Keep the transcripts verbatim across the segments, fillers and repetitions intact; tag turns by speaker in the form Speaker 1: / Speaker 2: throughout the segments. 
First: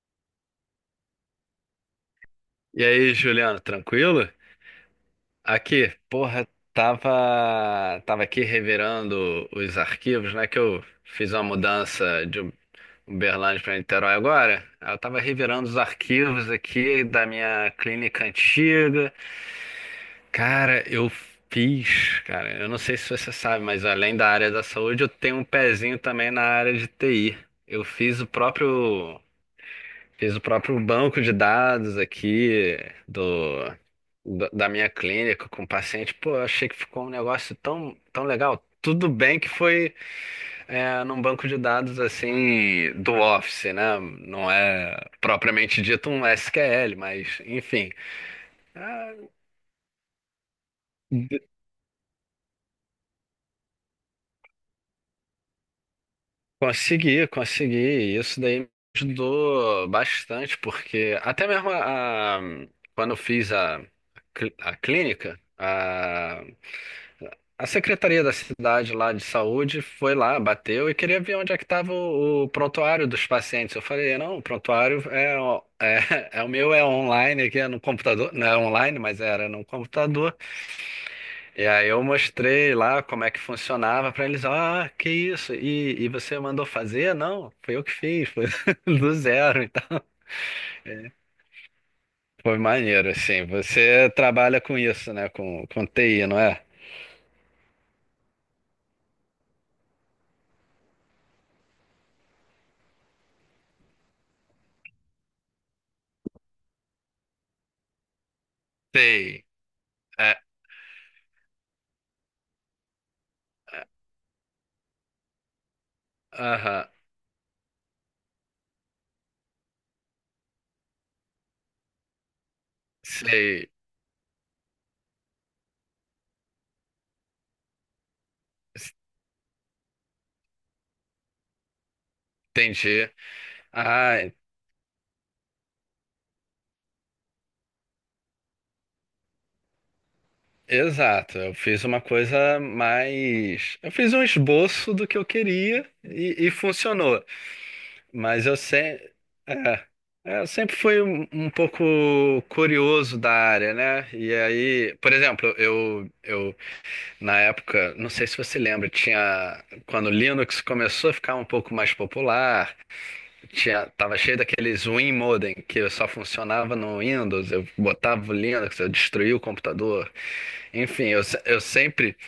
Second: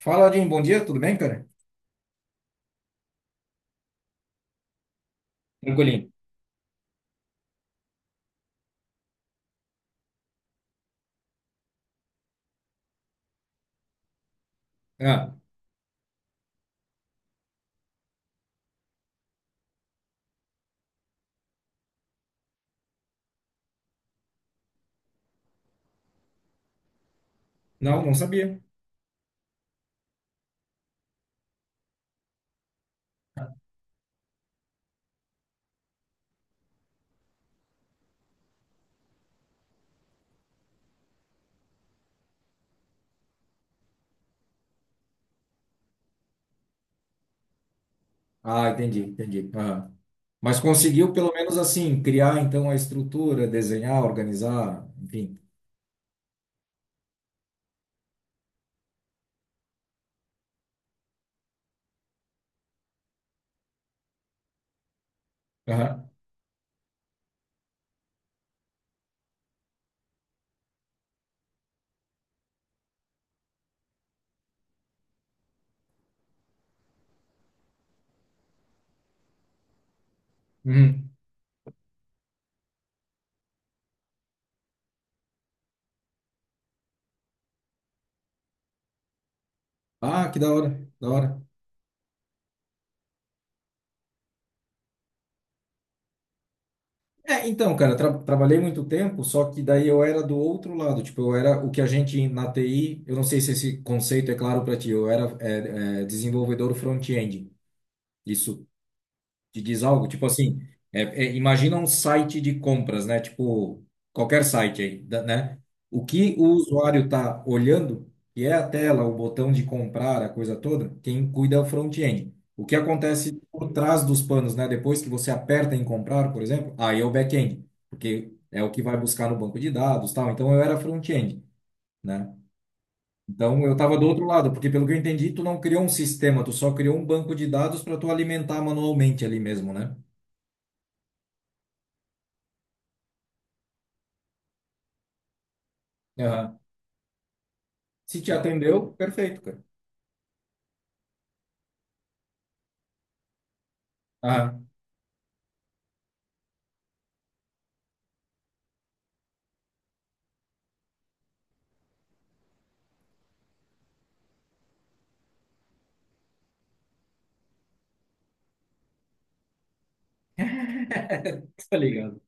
Speaker 1: Fala, Aldinho, bom dia, tudo bem, cara?
Speaker 2: E aí, Juliano, tranquilo? Aqui,
Speaker 1: Tranquilinho.
Speaker 2: porra, tava, tava aqui revirando os arquivos, né? Que eu fiz uma mudança de Uberlândia para Niterói agora. Aí eu tava
Speaker 1: Ah,
Speaker 2: revirando os arquivos aqui da minha clínica antiga. Cara, eu fiz, cara, eu não sei se você sabe, mas além da área da saúde, eu tenho um pezinho também na área de T I. Eu
Speaker 1: não, não
Speaker 2: fiz o
Speaker 1: sabia.
Speaker 2: próprio Fiz o próprio banco de dados aqui do, da da minha clínica com o paciente. Pô, eu achei que ficou um negócio tão, tão legal. Tudo bem que foi é, num banco de dados assim do Office, né? Não é propriamente dito um S Q L, mas enfim.
Speaker 1: Ah, entendi,
Speaker 2: Ah,
Speaker 1: entendi. Aham. Mas conseguiu, pelo menos assim, criar então a estrutura, desenhar, organizar, enfim.
Speaker 2: Consegui, consegui. Isso daí me ajudou bastante, porque até mesmo a, a- quando eu fiz a, cl- a clínica,
Speaker 1: Aham.
Speaker 2: a, a secretaria da cidade lá de saúde foi lá, bateu e queria ver onde é que estava o, o prontuário dos pacientes. Eu falei, não, o prontuário é, o- é, é o meu, é online aqui, é no computador. Não é online, mas era no computador.
Speaker 1: Uhum.
Speaker 2: E aí eu mostrei lá como é que funcionava pra eles, ah, que isso? E, e você mandou fazer? Não, foi eu que fiz, foi do zero, então.
Speaker 1: Ah, que da hora, da hora.
Speaker 2: Foi maneiro, assim. Você trabalha com isso, né? Com, com T I, não é?
Speaker 1: É, então, cara, tra trabalhei muito tempo, só que daí eu era do outro lado, tipo, eu era o que a gente na T I, eu não sei se esse conceito é claro para ti, eu era é, é, desenvolvedor front-end. Isso
Speaker 2: Sei.
Speaker 1: te diz algo? Tipo
Speaker 2: É,
Speaker 1: assim, é- é, imagina um site de compras, né? Tipo,
Speaker 2: é,
Speaker 1: qualquer site aí, da- né? O que o
Speaker 2: aham,
Speaker 1: usuário está olhando, que é a tela, o botão de comprar, a coisa toda, quem cuida é o front-end. O que acontece
Speaker 2: sei.
Speaker 1: por trás dos panos, né? Depois que você aperta em comprar, por exemplo, aí é o back-end, porque é o que vai buscar no banco de dados, tal. Então eu era front-end, né?
Speaker 2: Entendi.
Speaker 1: Então eu estava do outro
Speaker 2: Ah,
Speaker 1: lado, porque pelo que eu entendi, tu não criou um sistema, tu só criou um banco de dados para tu alimentar manualmente ali mesmo, né?
Speaker 2: exato. Eu fiz uma coisa mais. Eu fiz um esboço do que eu queria e, e
Speaker 1: Aham.
Speaker 2: funcionou.
Speaker 1: Se te
Speaker 2: Mas eu, se...
Speaker 1: atendeu, perfeito, cara.
Speaker 2: é, é, eu sempre fui um, um pouco curioso da área, né? E
Speaker 1: Aham.
Speaker 2: aí, por exemplo, eu, eu na época, não sei se você lembra, tinha quando o Linux começou a ficar um pouco mais popular, tinha, tava cheio daqueles WinModem que só funcionava no Windows, eu botava o Linux, eu destruía o computador. Enfim, eu, se- eu
Speaker 1: Tá
Speaker 2: sempre
Speaker 1: ligado?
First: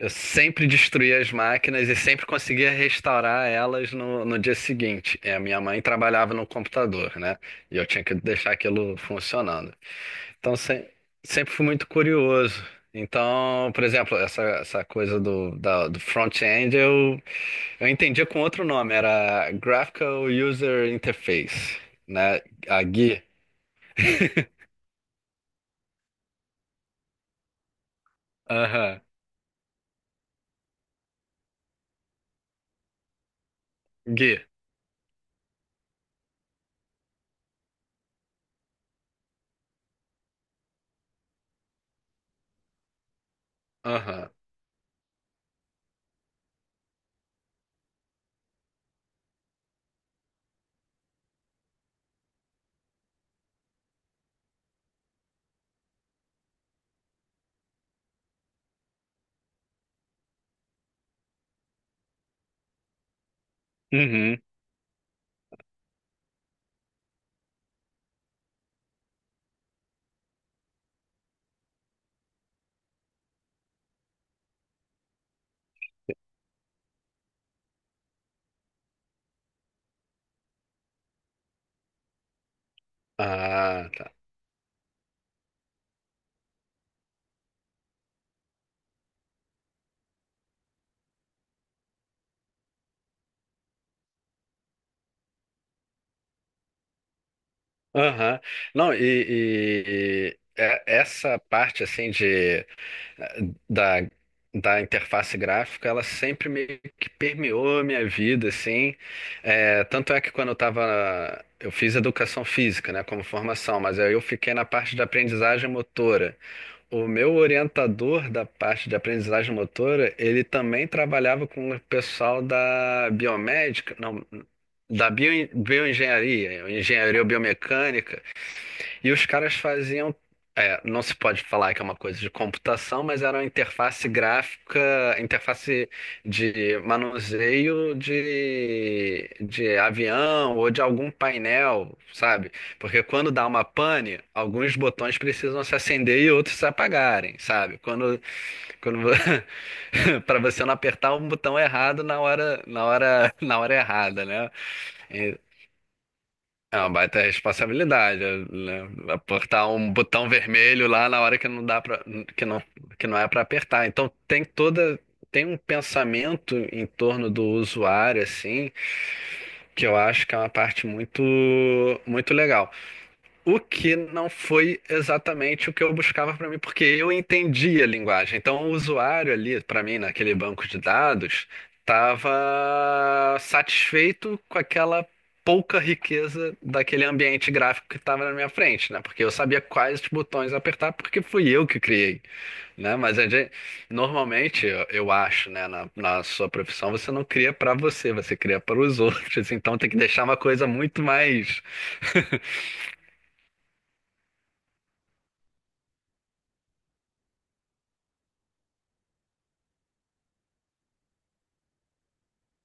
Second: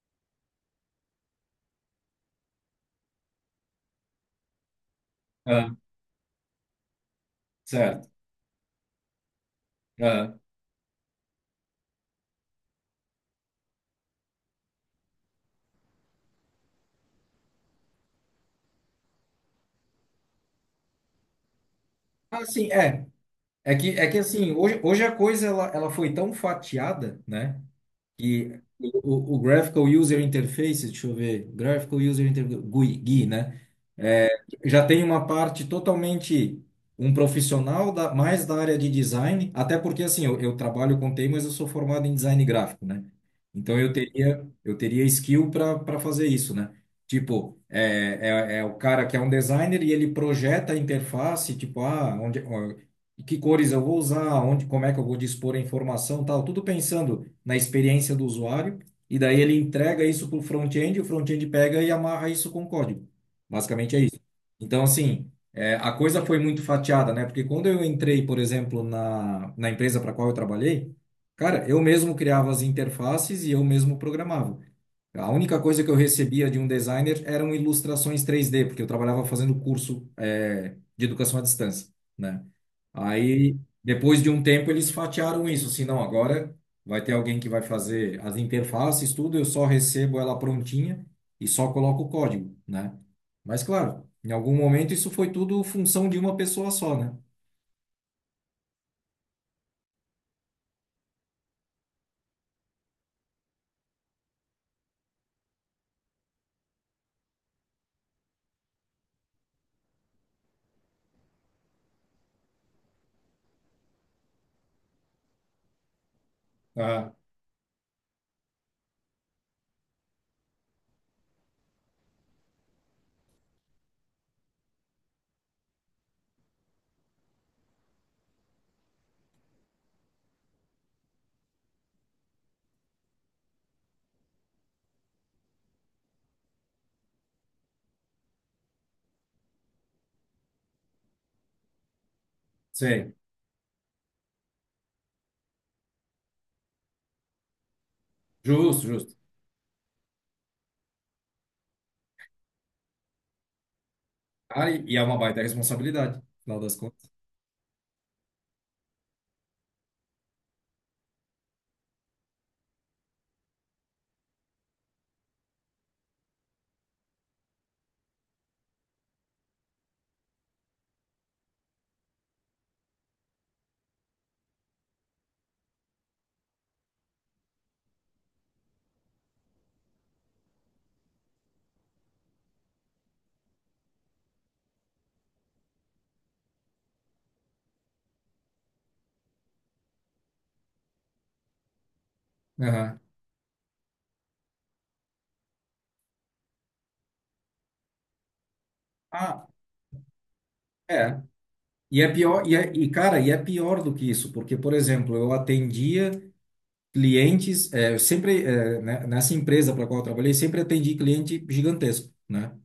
Speaker 2: eu sempre destruía as máquinas e sempre conseguia restaurar elas no, no dia seguinte. É a minha
Speaker 1: Aham.
Speaker 2: mãe trabalhava no computador, né? E eu tinha
Speaker 1: Certo.
Speaker 2: que deixar aquilo funcionando.
Speaker 1: Aham.
Speaker 2: Então, se- sempre fui muito curioso. Então, por exemplo, essa, essa coisa do, da- do front-end eu, eu entendia com outro nome, era Graphical User Interface, né?
Speaker 1: Ah, sim,
Speaker 2: A
Speaker 1: é.
Speaker 2: gui.
Speaker 1: É que, é que assim, hoje, hoje a coisa ela, ela foi tão fatiada, né? E
Speaker 2: Aham,
Speaker 1: o, o Graphical User Interface, deixa eu ver, Graphical User Interface, gui, gui, né? É,
Speaker 2: G U I.
Speaker 1: já tem uma parte totalmente um profissional da, mais da área de design, até porque assim, eu, eu trabalho com T I, mas eu sou formado em design gráfico, né? Então eu
Speaker 2: Aham.
Speaker 1: teria, eu teria skill para para fazer isso, né? Tipo, é, é, é o cara que é um designer e ele projeta a interface, tipo, ah, onde, e que cores eu vou usar, onde, como é que eu vou dispor a informação, tal, tudo pensando na experiência do usuário, e daí ele entrega isso para o front-end, o front-end pega e amarra isso com código. Basicamente é isso.
Speaker 2: Uhum.
Speaker 1: Então, assim, é, a coisa foi muito fatiada, né? Porque quando eu entrei, por exemplo, na, na empresa para qual eu trabalhei, cara, eu mesmo criava as interfaces e eu mesmo programava. A única coisa que eu recebia de um designer eram ilustrações três D, porque eu trabalhava fazendo curso, é, de educação à distância, né? Aí,
Speaker 2: Ah, tá.
Speaker 1: depois de um tempo, eles fatiaram isso, assim, não, agora vai ter alguém que vai fazer as interfaces, tudo, eu só recebo ela prontinha e só coloco o código, né? Mas, claro, em algum momento isso foi tudo função de uma pessoa só, né?
Speaker 2: Aham. Não, e, e- é- Essa parte assim de da, da interface gráfica, ela sempre meio que permeou a minha vida, assim. É, tanto é que quando eu tava, eu fiz educação física, né, como formação, mas aí eu fiquei na parte de aprendizagem motora. O
Speaker 1: Ah,
Speaker 2: meu orientador da parte de aprendizagem motora, ele também trabalhava com o pessoal da biomédica, não, da bio, bioengenharia, engenharia biomecânica. E os caras faziam. É, não se pode falar que é uma coisa de computação, mas era uma interface gráfica, interface de manuseio de, de avião ou de algum painel, sabe? Porque
Speaker 1: sei.
Speaker 2: quando dá uma pane, alguns botões precisam se acender e outros se apagarem, sabe? Quando,
Speaker 1: Justo,
Speaker 2: quando
Speaker 1: justo.
Speaker 2: para você não apertar um botão errado na hora, na hora, na hora errada, né?
Speaker 1: Cara, e e é uma baita responsabilidade, afinal das
Speaker 2: É uma
Speaker 1: contas.
Speaker 2: baita responsabilidade, né? Apertar um botão vermelho lá na hora que não dá para que não que não é para apertar. Então tem toda tem um pensamento em torno do usuário assim, que eu acho que é uma parte muito muito legal. O que não foi exatamente o que eu buscava para mim, porque eu entendi a linguagem. Então, o usuário ali, para mim, naquele banco de dados, estava satisfeito com aquela pouca riqueza daquele ambiente gráfico que estava na minha frente, né? Porque eu sabia quais botões apertar, porque fui eu que criei, né?
Speaker 1: Aham.
Speaker 2: Mas a gente, normalmente, eu eu acho, né, na, na sua profissão, você não cria para você, você cria para os
Speaker 1: Ah,
Speaker 2: outros. Então, tem que deixar uma coisa muito
Speaker 1: é.
Speaker 2: mais.
Speaker 1: E é pior, e, é, e cara, e é pior do que isso, porque, por exemplo, eu atendia clientes, é, eu sempre, é, né, nessa empresa para qual eu trabalhei, sempre atendi cliente gigantesco, né?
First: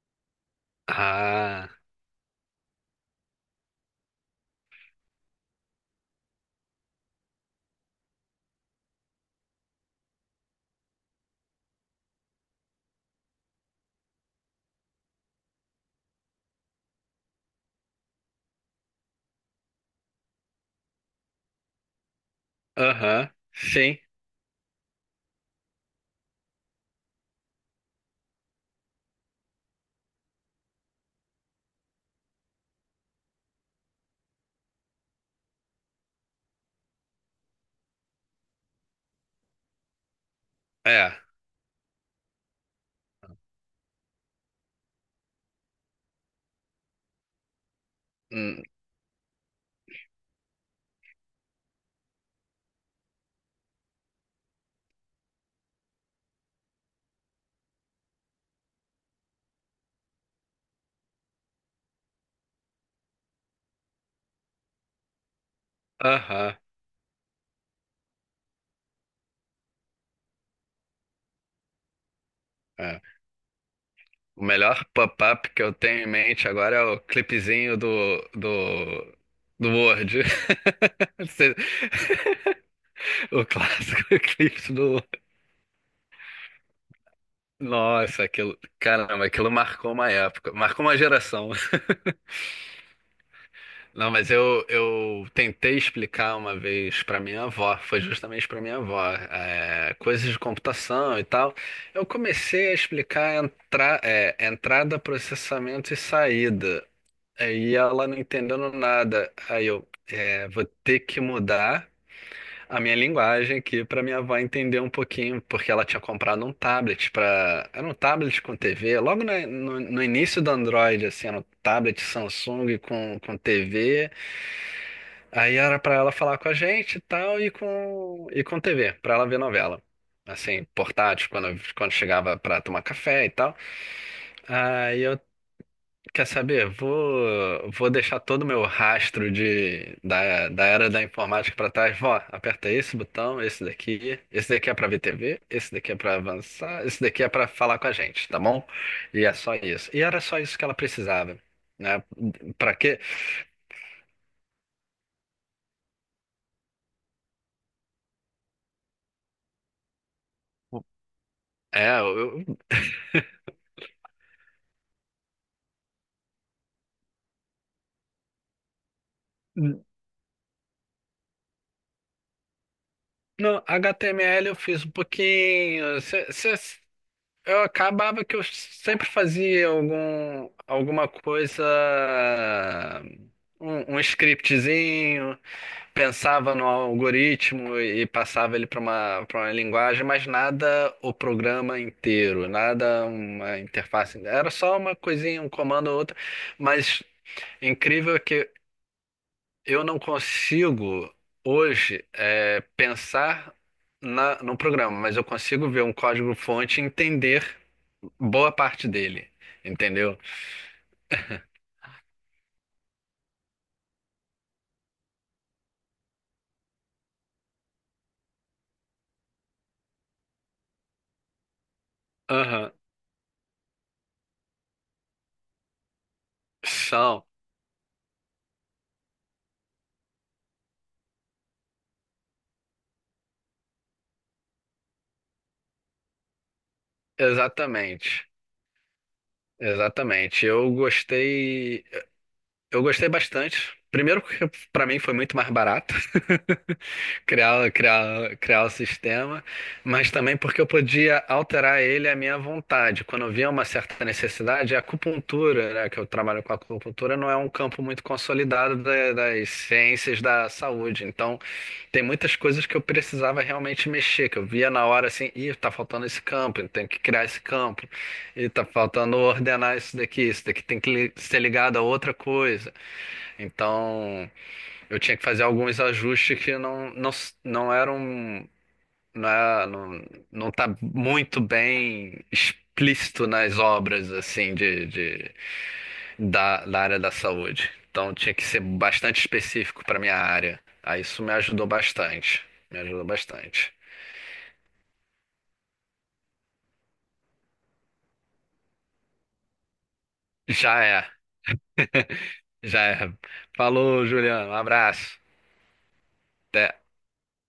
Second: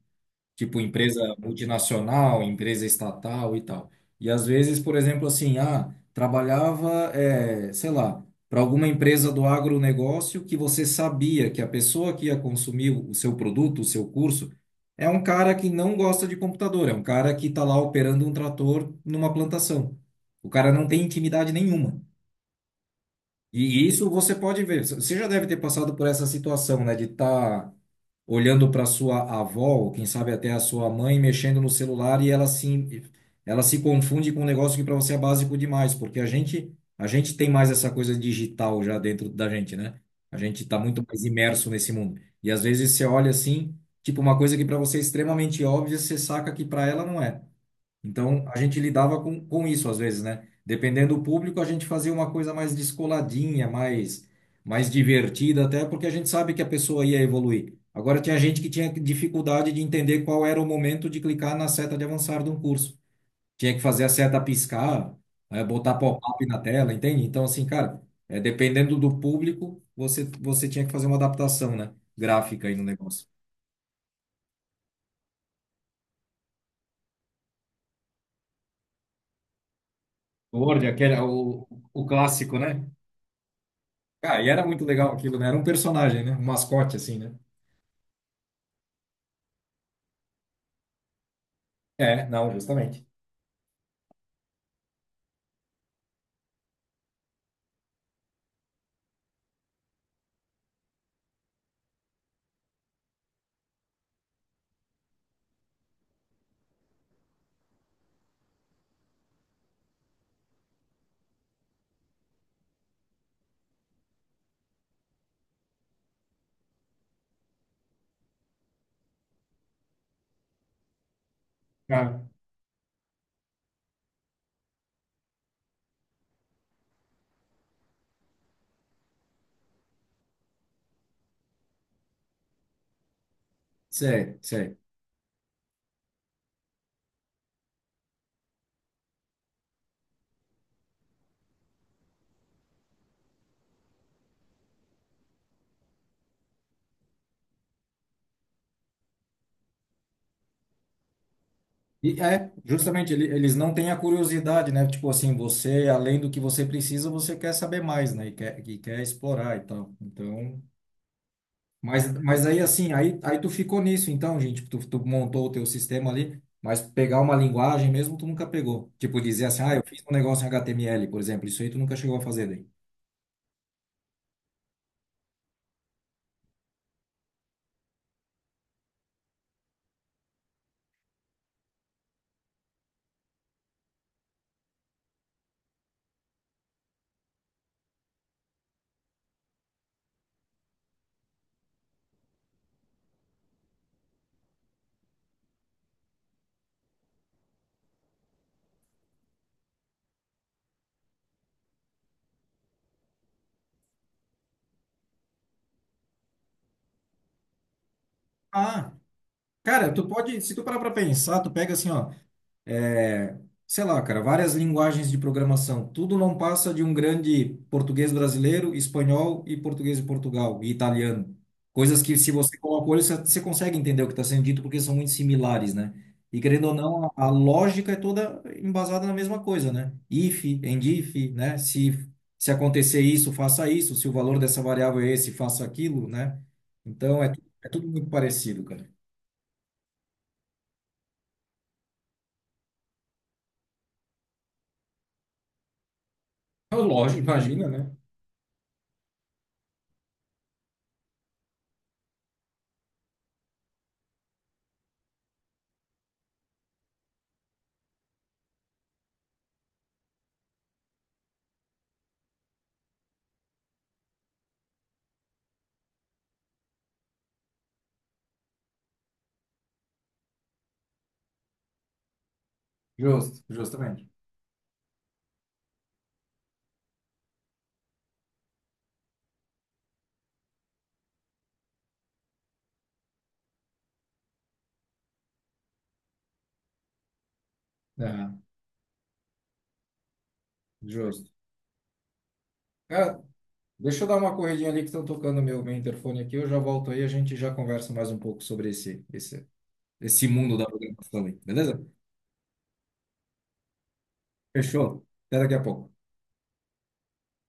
Speaker 1: Tipo empresa
Speaker 2: Ah.
Speaker 1: multinacional, empresa estatal e tal. E às vezes, por exemplo, assim, ah, trabalhava, é, sei lá, para alguma empresa do agronegócio que você sabia que a pessoa que ia consumir o seu produto, o seu curso, é um cara que não gosta de computador, é um cara que está lá operando um trator numa plantação. O cara não tem intimidade nenhuma.
Speaker 2: Aham,
Speaker 1: E
Speaker 2: sim,
Speaker 1: isso você pode ver. Você já deve ter passado por essa situação, né? De estar olhando para sua avó, ou quem sabe até a sua mãe, mexendo no celular e ela se, ela se confunde com um negócio que para você é básico demais, porque a gente, a gente tem mais essa coisa digital já dentro da gente, né? A gente está muito
Speaker 2: é.
Speaker 1: mais imerso nesse mundo. E às vezes você olha assim, tipo uma coisa que para você é extremamente óbvia, você saca que para ela não é. Então, a
Speaker 2: Hum,
Speaker 1: gente lidava com, com isso às vezes, né? Dependendo do público, a gente fazia uma coisa mais descoladinha, mais, mais divertida, até porque a gente sabe que a pessoa ia evoluir. Agora, tinha gente que tinha dificuldade de entender qual era o momento de clicar na seta de avançar de um curso. Tinha que fazer a seta piscar, eh, botar pop-up
Speaker 2: Aham,
Speaker 1: na tela, entende? Então, assim, cara, é, dependendo do público, você, você tinha que fazer uma adaptação, né? Gráfica aí no
Speaker 2: é.
Speaker 1: negócio.
Speaker 2: O melhor pop-up que eu tenho em mente agora é o clipezinho do, do, do Word.
Speaker 1: Word, aquele,
Speaker 2: Cê-
Speaker 1: o, o clássico, né?
Speaker 2: O clássico
Speaker 1: Ah, e era
Speaker 2: clipe
Speaker 1: muito
Speaker 2: do.
Speaker 1: legal aquilo, né? Era um personagem, né? Um mascote, assim, né?
Speaker 2: Nossa, aquilo. Caramba, aquilo marcou uma época, marcou uma geração.
Speaker 1: É, não, justamente.
Speaker 2: Não, mas eu, eu tentei explicar uma vez pra minha avó, foi justamente pra minha avó, é, coisas de computação e tal. Eu comecei a explicar entra, é, entrada, processamento e saída. Aí ela não entendendo nada. Aí eu é, vou ter que mudar a minha linguagem aqui para minha avó entender um pouquinho, porque ela tinha comprado um tablet para, era um tablet com T V, logo na- no, no início do Android, assim, era um tablet
Speaker 1: Ah,
Speaker 2: Samsung com, com T V. Aí era para ela falar com a gente e tal e com e com T V, para ela ver novela. Assim, portátil, quando, quando chegava para tomar café e tal.
Speaker 1: sei, sei.
Speaker 2: Aí eu quer saber? Vou, vou deixar todo o meu rastro de, da, da era da informática para trás. Vó, aperta esse botão, esse daqui, esse daqui é para ver T V, esse daqui é para avançar, esse daqui é para falar com a gente, tá bom? E é só isso. E era só isso que ela precisava, né?
Speaker 1: E é,
Speaker 2: Para quê?
Speaker 1: justamente, ele- eles não têm a curiosidade, né? Tipo assim, você, além do que você precisa, você quer saber mais, né? E quer, e quer explorar e tal. Então,
Speaker 2: É,
Speaker 1: mas,
Speaker 2: eu,
Speaker 1: mas
Speaker 2: eu-
Speaker 1: aí assim, aí, aí tu ficou nisso, então, gente, tu, tu montou o teu sistema ali, mas pegar uma linguagem mesmo, tu nunca pegou. Tipo, dizer assim, ah, eu fiz um negócio em H T M L, por exemplo, isso aí tu nunca chegou a fazer daí.
Speaker 2: no H T M L eu fiz um pouquinho. Eu acabava que eu sempre fazia algum, alguma coisa, um, um scriptzinho, pensava no algoritmo e passava ele para uma, para uma linguagem, mas nada o programa inteiro, nada uma interface. Era só uma coisinha, um comando ou outro, mas incrível que eu não consigo hoje é, pensar na, no programa, mas eu consigo ver um código-fonte e entender boa parte
Speaker 1: Ah,
Speaker 2: dele,
Speaker 1: cara, tu
Speaker 2: entendeu?
Speaker 1: pode, se tu parar pra pensar, tu pega assim, ó. É, sei lá, cara, várias linguagens de programação. Tudo não passa de um grande português brasileiro, espanhol e português de Portugal e italiano. Coisas que, se você
Speaker 2: Aham,
Speaker 1: coloca o olho, você você consegue entender o que está sendo dito, porque são muito similares, né? E querendo ou não, a
Speaker 2: são,
Speaker 1: a lógica é toda embasada na mesma coisa, né? If, and if, né? Se, se acontecer isso, faça isso. Se o valor dessa variável é esse, faça aquilo, né? Então, é, tu- é tudo muito
Speaker 2: exatamente,
Speaker 1: parecido, cara.
Speaker 2: exatamente. Eu gostei. Eu gostei bastante. Primeiro porque para mim foi muito mais barato
Speaker 1: Ah, lógico, imagina,
Speaker 2: criar,
Speaker 1: né?
Speaker 2: criar, criar o sistema, mas também porque eu podia alterar ele à minha vontade. Quando eu via uma certa necessidade, a acupuntura, né, que eu trabalho com acupuntura, não é um campo muito consolidado da- das ciências da saúde. Então, tem muitas coisas que eu precisava realmente mexer, que eu via na hora assim, ih, tá faltando esse campo, eu tenho que criar esse campo, e tá faltando ordenar isso daqui, isso daqui tem que li- ser ligado a outra coisa.
Speaker 1: Justo, justamente.
Speaker 2: Então, eu tinha que fazer alguns ajustes que não, não, s- não eram, não, é- não, não tá muito bem explícito nas obras, assim, de, de- da, da área da saúde. Então, tinha
Speaker 1: É.
Speaker 2: que ser bastante específico para minha área. Aí, isso
Speaker 1: Justo.
Speaker 2: me ajudou bastante. Me ajudou
Speaker 1: Cara,
Speaker 2: bastante.
Speaker 1: deixa eu dar uma corridinha ali que estão tocando meu, meu interfone aqui. Eu já volto aí, a gente já conversa mais um pouco sobre esse, esse, esse mundo da
Speaker 2: Já é,
Speaker 1: programação aí, beleza?
Speaker 2: já é. Falou, Juliano. Um
Speaker 1: Fechou?
Speaker 2: abraço.
Speaker 1: Até daqui a pouco.
Speaker 2: Até.